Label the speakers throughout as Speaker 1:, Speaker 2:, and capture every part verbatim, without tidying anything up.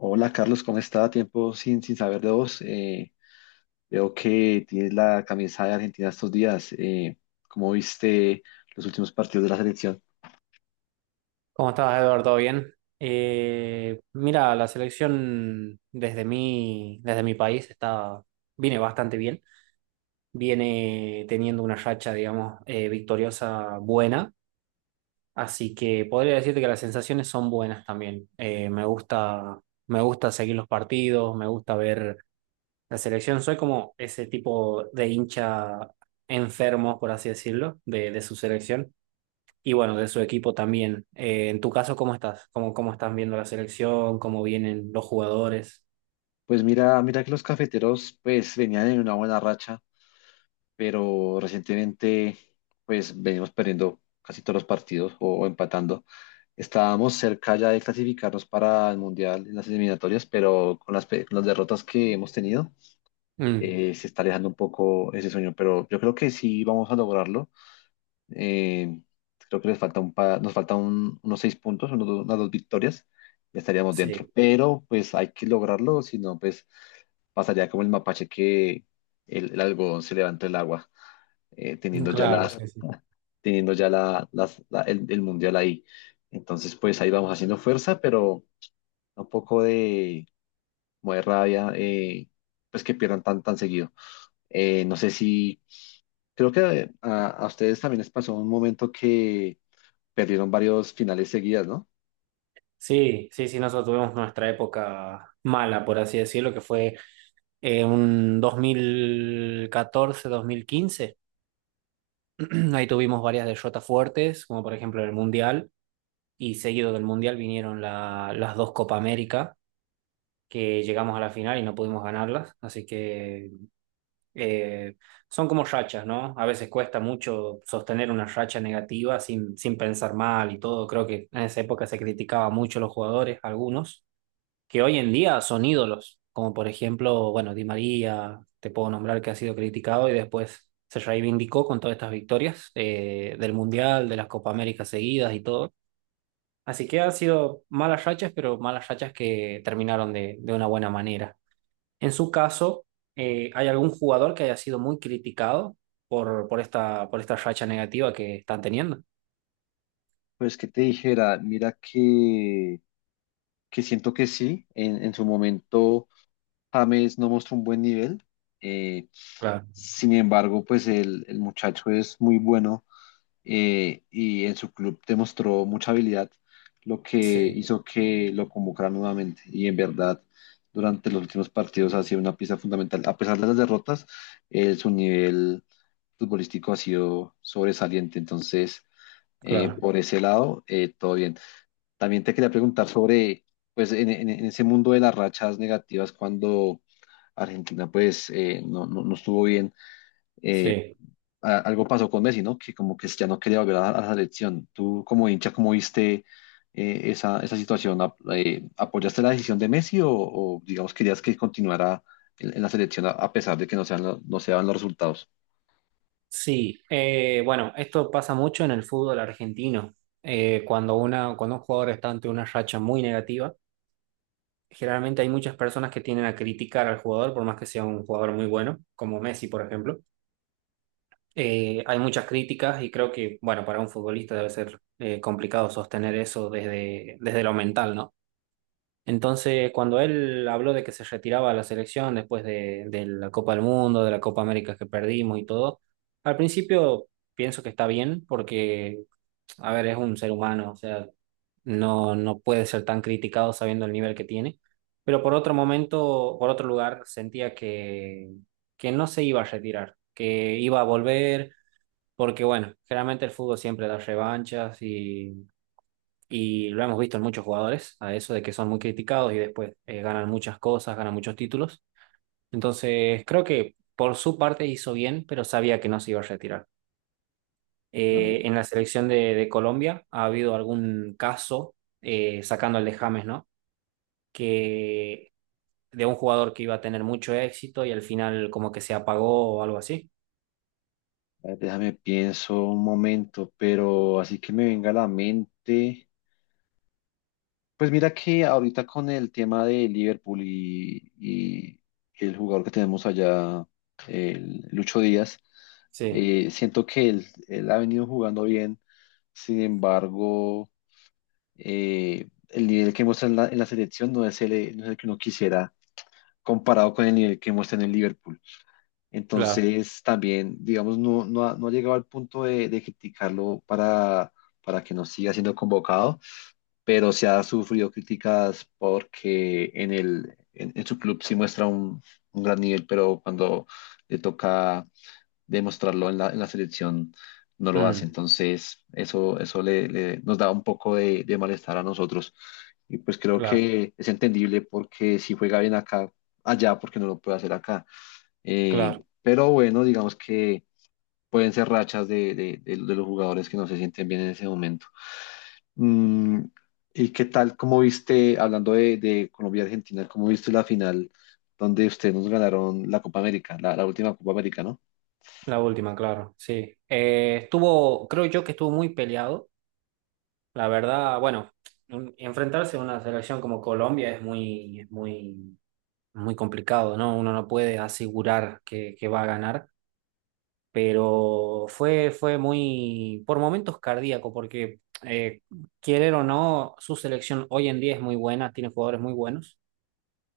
Speaker 1: Hola Carlos, ¿cómo está? Tiempo sin, sin saber de vos. Eh, veo que tienes la camisa de Argentina estos días. Eh, ¿cómo viste los últimos partidos de la selección?
Speaker 2: ¿Cómo estás, Eduardo? ¿Todo bien? Eh, mira, la selección desde mi, desde mi país está, viene bastante bien. Viene teniendo una racha, digamos, eh, victoriosa buena. Así que podría decirte que las sensaciones son buenas también. Eh, me gusta, me gusta seguir los partidos, me gusta ver la selección. Soy como ese tipo de hincha enfermo, por así decirlo, de, de su selección y bueno, de su equipo también. Eh, en tu caso, ¿cómo estás? ¿Cómo, ¿cómo están viendo la selección? ¿Cómo vienen los jugadores?
Speaker 1: Pues mira, mira que los cafeteros pues venían en una buena racha, pero recientemente pues venimos perdiendo casi todos los partidos o, o empatando. Estábamos cerca ya de clasificarnos para el Mundial en las eliminatorias, pero con las, pe- con las derrotas que hemos tenido
Speaker 2: Mm,
Speaker 1: eh, se está alejando un poco ese sueño, pero yo creo que sí vamos a lograrlo. Eh, Creo que les falta un pa- nos falta un- unos seis puntos, unos do- unas dos victorias, ya estaríamos dentro.
Speaker 2: sí,
Speaker 1: Pero pues hay que lograrlo, si no, pues pasaría como el mapache que el, el algodón se levanta el agua, eh, teniendo ya
Speaker 2: claro,
Speaker 1: las,
Speaker 2: sí, sí.
Speaker 1: teniendo ya la, las- la- el, el mundial ahí. Entonces, pues ahí vamos haciendo fuerza, pero un poco de, como de rabia, eh, pues que pierdan tan, tan seguido. Eh, no sé si, creo que a, a ustedes también les pasó un momento que perdieron varios finales seguidas, ¿no?
Speaker 2: Sí, sí, sí, nosotros tuvimos nuestra época mala, por así decirlo, que fue eh, un dos mil catorce, dos mil quince. Ahí tuvimos varias derrotas fuertes, como por ejemplo el Mundial, y seguido del Mundial vinieron la- las dos Copa América, que llegamos a la final y no pudimos ganarlas, así que eh, son como rachas, ¿no? A veces cuesta mucho sostener una racha negativa sin, sin pensar mal y todo. Creo que en esa época se criticaba mucho a los jugadores, algunos, que hoy en día son ídolos, como por ejemplo, bueno, Di María, te puedo nombrar que ha sido criticado y después se reivindicó con todas estas victorias eh, del Mundial, de las Copa América seguidas y todo. Así que han sido malas rachas, pero malas rachas que terminaron de, de una buena manera. En su caso, eh, ¿hay algún jugador que haya sido muy criticado por, por esta, por esta racha negativa que están teniendo?
Speaker 1: Pues que te dijera, mira que, que siento que sí, en, en su momento James no mostró un buen nivel, eh,
Speaker 2: Claro,
Speaker 1: sin embargo, pues el, el muchacho es muy bueno, eh, y en su club demostró mucha habilidad, lo que
Speaker 2: sí,
Speaker 1: hizo que lo convocaran nuevamente y en verdad durante los últimos partidos ha sido una pieza fundamental, a pesar de las derrotas. Eh, su nivel futbolístico ha sido sobresaliente. Entonces, Eh,
Speaker 2: claro,
Speaker 1: por ese lado, eh, todo bien. También te quería preguntar sobre, pues, en, en- en ese mundo de las rachas negativas, cuando Argentina, pues, eh, no, no, no estuvo bien, eh,
Speaker 2: sí.
Speaker 1: a- algo pasó con Messi, ¿no? Que como que ya no quería volver a, a la selección. Tú, como hincha, ¿cómo viste eh, esa, esa situación? ¿Ap- eh, ¿Apoyaste la decisión de Messi o, o, digamos, querías que continuara en, en la selección a, a pesar de que no sean, lo- no se daban los resultados?
Speaker 2: Sí, eh, bueno, esto pasa mucho en el fútbol argentino. Eh, cuando una, cuando un jugador está ante una racha muy negativa, generalmente hay muchas personas que tienden a criticar al jugador, por más que sea un jugador muy bueno, como Messi, por ejemplo. Eh, hay muchas críticas y creo que, bueno, para un futbolista debe ser eh, complicado sostener eso desde, desde lo mental, ¿no? Entonces, cuando él habló de que se retiraba a la selección después de, de la Copa del Mundo, de la Copa América que perdimos y todo, al principio pienso que está bien porque, a ver, es un ser humano, o sea, no, no puede ser tan criticado sabiendo el nivel que tiene. Pero por otro momento, por otro lugar, sentía que, que no se iba a retirar, que iba a volver, porque bueno, generalmente el fútbol siempre da revanchas y lo hemos visto en muchos jugadores, a eso de que son muy criticados y después eh, ganan muchas cosas, ganan muchos títulos. Entonces, creo que por su parte hizo bien, pero sabía que no se iba a retirar. Eh, en la selección de, de Colombia ha habido algún caso, eh, sacando el de James, ¿no? Que de un jugador que iba a tener mucho éxito y al final como que se apagó o algo así.
Speaker 1: Eh, Déjame pienso un momento, pero así que me venga a la mente. Pues mira que ahorita con el tema de Liverpool y, y el jugador que tenemos allá, el Lucho Díaz,
Speaker 2: Sí,
Speaker 1: eh, siento que él, él ha venido jugando bien. Sin embargo, eh, el nivel que muestra en la, en la selección no es el, no es el que uno quisiera comparado con el nivel que muestra en el Liverpool.
Speaker 2: claro.
Speaker 1: Entonces, también, digamos, no, no, ha, no ha llegado al punto de, de criticarlo para, para que no siga siendo convocado, pero se ha sufrido críticas porque en el, en, en su club sí muestra un, un gran nivel, pero cuando le toca demostrarlo en la, en la selección no lo hace.
Speaker 2: Mm,
Speaker 1: Entonces, eso, eso le, le- nos da un poco de, de malestar a nosotros. Y pues creo
Speaker 2: claro,
Speaker 1: que es entendible porque si juega bien acá, allá, porque no lo puede hacer acá. Eh,
Speaker 2: claro.
Speaker 1: pero bueno, digamos que pueden ser rachas de, de- de- de los jugadores que no se sienten bien en ese momento. Mm, ¿y qué tal? ¿Cómo viste, hablando de, de Colombia y Argentina, cómo viste la final donde ustedes nos ganaron la Copa América, la, la última Copa América, ¿no?
Speaker 2: La última, claro, sí. Eh, estuvo, creo yo que estuvo muy peleado. La verdad, bueno, un- enfrentarse a una selección como Colombia es muy, es muy, muy complicado, ¿no? Uno no puede asegurar que, que va a ganar, pero fue, fue muy, por momentos cardíaco, porque eh, querer o no, su selección hoy en día es muy buena, tiene jugadores muy buenos,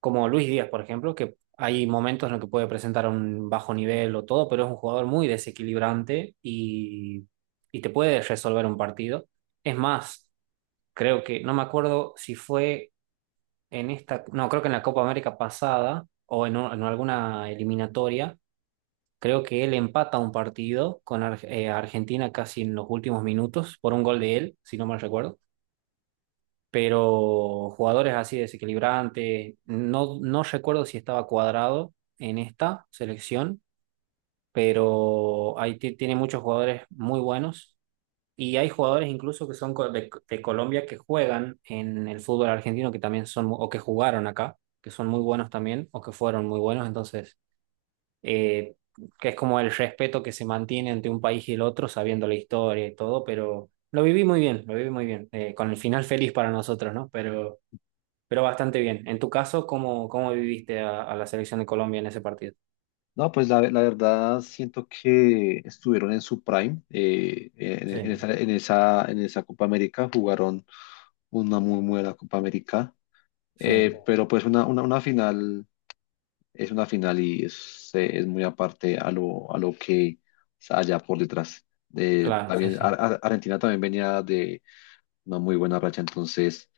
Speaker 2: como Luis Díaz, por ejemplo, que hay momentos en los que puede presentar un bajo nivel o todo, pero es un jugador muy desequilibrante y, y te puede resolver un partido. Es más, creo que, no me acuerdo si fue en esta, no, creo que en la Copa América pasada o en, un- en alguna eliminatoria, creo que él empata un partido con Ar- eh, Argentina casi en los últimos minutos por un gol de él, si no mal recuerdo. Pero jugadores así desequilibrantes, no, no recuerdo si estaba cuadrado en esta selección, pero ahí ti- tiene muchos jugadores muy buenos. Y hay jugadores incluso que son co- de, de Colombia que juegan en el fútbol argentino, que también son, mu- o que jugaron acá, que son muy buenos también, o que fueron muy buenos. Entonces, eh, que es como el respeto que se mantiene entre un país y el otro, sabiendo la historia y todo, pero lo viví muy bien, lo viví muy bien, eh, con el final feliz para nosotros, ¿no? Pero, pero bastante bien. En tu caso, ¿cómo, ¿cómo viviste a, a la selección de Colombia en ese partido?
Speaker 1: No, pues la, la verdad siento que estuvieron en su prime, eh, en, en
Speaker 2: Sí,
Speaker 1: esa, en esa, en esa Copa América, jugaron una muy buena Copa América,
Speaker 2: sí,
Speaker 1: eh, pero pues una, una, una final es una final y es, eh, es muy aparte a lo, a lo que haya por detrás. Eh,
Speaker 2: claro, sí,
Speaker 1: también
Speaker 2: sí,
Speaker 1: Ar- Ar- Argentina también venía de una muy buena racha, entonces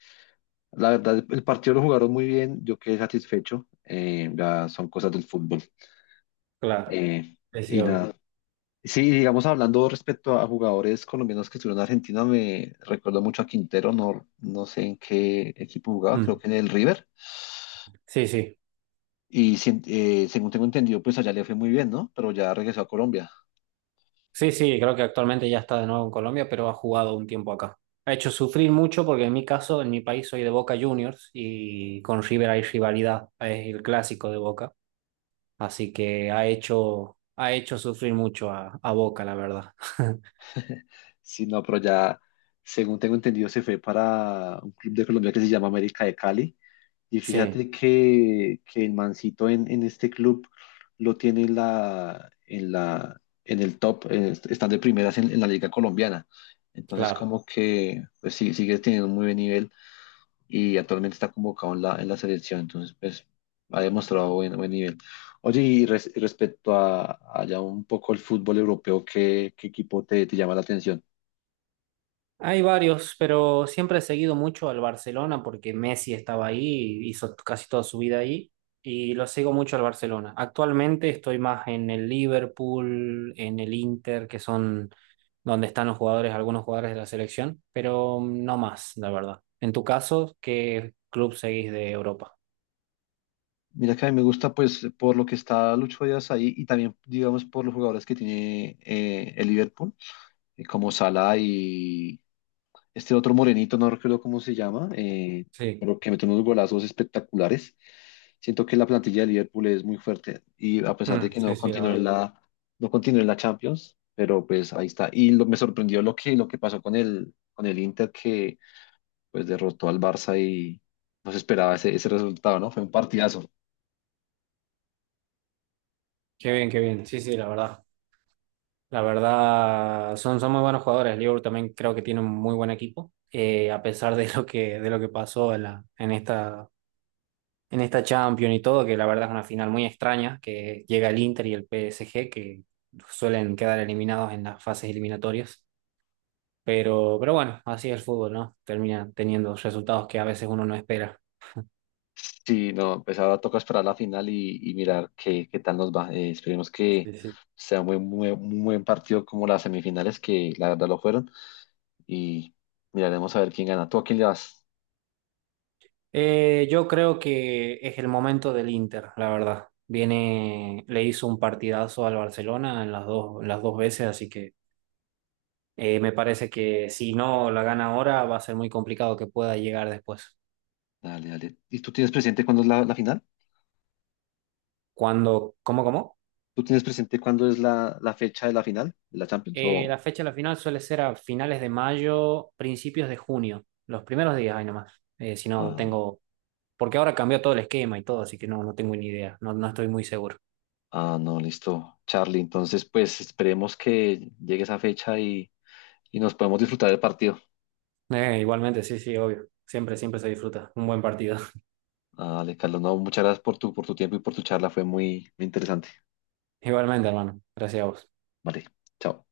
Speaker 1: la verdad el partido lo jugaron muy bien, yo quedé satisfecho, eh, ya son cosas del fútbol.
Speaker 2: claro,
Speaker 1: Eh,
Speaker 2: sí, sí,
Speaker 1: y
Speaker 2: obvio.
Speaker 1: nada, sí, digamos hablando respecto a jugadores colombianos que estuvieron en Argentina, me recuerdo mucho a Quintero, no, no sé en qué equipo jugaba, creo
Speaker 2: Mm.
Speaker 1: que en el River.
Speaker 2: Sí, sí.
Speaker 1: Y sin- eh, según tengo entendido, pues allá le fue muy bien, ¿no? Pero ya regresó a Colombia.
Speaker 2: Sí, sí, creo que actualmente ya está de nuevo en Colombia, pero ha jugado un tiempo acá. Ha hecho sufrir mucho porque en mi caso, en mi país soy de Boca Juniors y con River hay rivalidad, es el clásico de Boca, así que ha hecho, ha hecho sufrir mucho a, a Boca, la verdad.
Speaker 1: Sí, no, pero ya, según tengo entendido, se fue para un club de Colombia que se llama América de Cali. Y
Speaker 2: Sí,
Speaker 1: fíjate que, que el mancito en, en este club lo tiene en la, en la, en el top, eh, están de primeras en, en la liga colombiana. Entonces,
Speaker 2: claro.
Speaker 1: como que, pues sí, sigue teniendo un muy buen nivel. Y actualmente está convocado en la, en la selección, entonces pues ha demostrado buen, buen nivel. Oye, y res- respecto a, a ya un poco el fútbol europeo, ¿qué, ¿qué equipo te, te llama la atención?
Speaker 2: Hay varios, pero siempre he seguido mucho al Barcelona porque Messi estaba ahí, hizo casi toda su vida ahí y lo sigo mucho al Barcelona. Actualmente estoy más en el Liverpool, en el Inter, que son donde están los jugadores, algunos jugadores de la selección, pero no más, la verdad. En tu caso, ¿qué club seguís de Europa?
Speaker 1: Mira que a mí me gusta pues por lo que está Lucho Díaz ahí y también digamos por los jugadores que tiene eh, el Liverpool, eh, como Salah y, este otro morenito, no recuerdo cómo se llama, eh,
Speaker 2: Sí.
Speaker 1: pero que mete unos golazos espectaculares. Siento que la plantilla de Liverpool es muy fuerte y a pesar
Speaker 2: Mm,
Speaker 1: de que
Speaker 2: sí,
Speaker 1: no
Speaker 2: sí, la
Speaker 1: continuó
Speaker 2: verdad.
Speaker 1: en la, no continuó en la Champions, pero pues ahí está. Y lo, me sorprendió lo que, lo que pasó con el, con el Inter, que pues derrotó al Barça y no se esperaba ese, ese resultado, ¿no? Fue un partidazo.
Speaker 2: Qué bien, qué bien. Sí, sí, la verdad. La verdad, son, son muy buenos jugadores. Liverpool también creo que tiene un muy buen equipo. Eh, a pesar de lo que, de lo que pasó en la, en esta, en esta Champions y todo, que la verdad es una final muy extraña, que llega el Inter y el P S G, que suelen quedar eliminados en las fases eliminatorias. Pero, pero bueno, así es el fútbol, ¿no? Termina teniendo resultados que a veces uno no espera.
Speaker 1: Sí, no, pues ahora toca esperar la final y, y mirar qué, qué tal nos va. Eh, esperemos que
Speaker 2: Sí, sí.
Speaker 1: sea un buen, muy- un buen partido como las semifinales, que la verdad lo fueron, y miraremos a ver quién gana. ¿Tú a quién le vas?
Speaker 2: Eh, yo creo que es el momento del Inter, la verdad. Viene, le hizo un partidazo al Barcelona en las dos, en las dos veces, así que eh, me parece que si no la gana ahora va a ser muy complicado que pueda llegar después.
Speaker 1: Dale, dale. ¿Y tú tienes presente cuándo es la, la final?
Speaker 2: Cuando, ¿cómo, cómo?
Speaker 1: ¿Tú tienes presente cuándo es la, la fecha de la final de la Champions?
Speaker 2: Eh,
Speaker 1: O,
Speaker 2: la fecha de la final suele ser a finales de mayo, principios de junio, los primeros días, ahí nomás. Eh, si no
Speaker 1: ah,
Speaker 2: tengo, porque ahora cambió todo el esquema y todo, así que no, no tengo ni idea, no, no estoy muy seguro.
Speaker 1: ah, no, listo, Charlie. Entonces, pues esperemos que llegue esa fecha y, y nos podemos disfrutar del partido.
Speaker 2: Eh, igualmente, sí, sí, obvio. Siempre, siempre se disfruta. Un buen partido.
Speaker 1: Dale, Carlos, no, muchas gracias por tu, por tu tiempo y por tu charla. Fue muy, muy interesante.
Speaker 2: Igualmente, hermano. Gracias a vos.
Speaker 1: Vale, chao.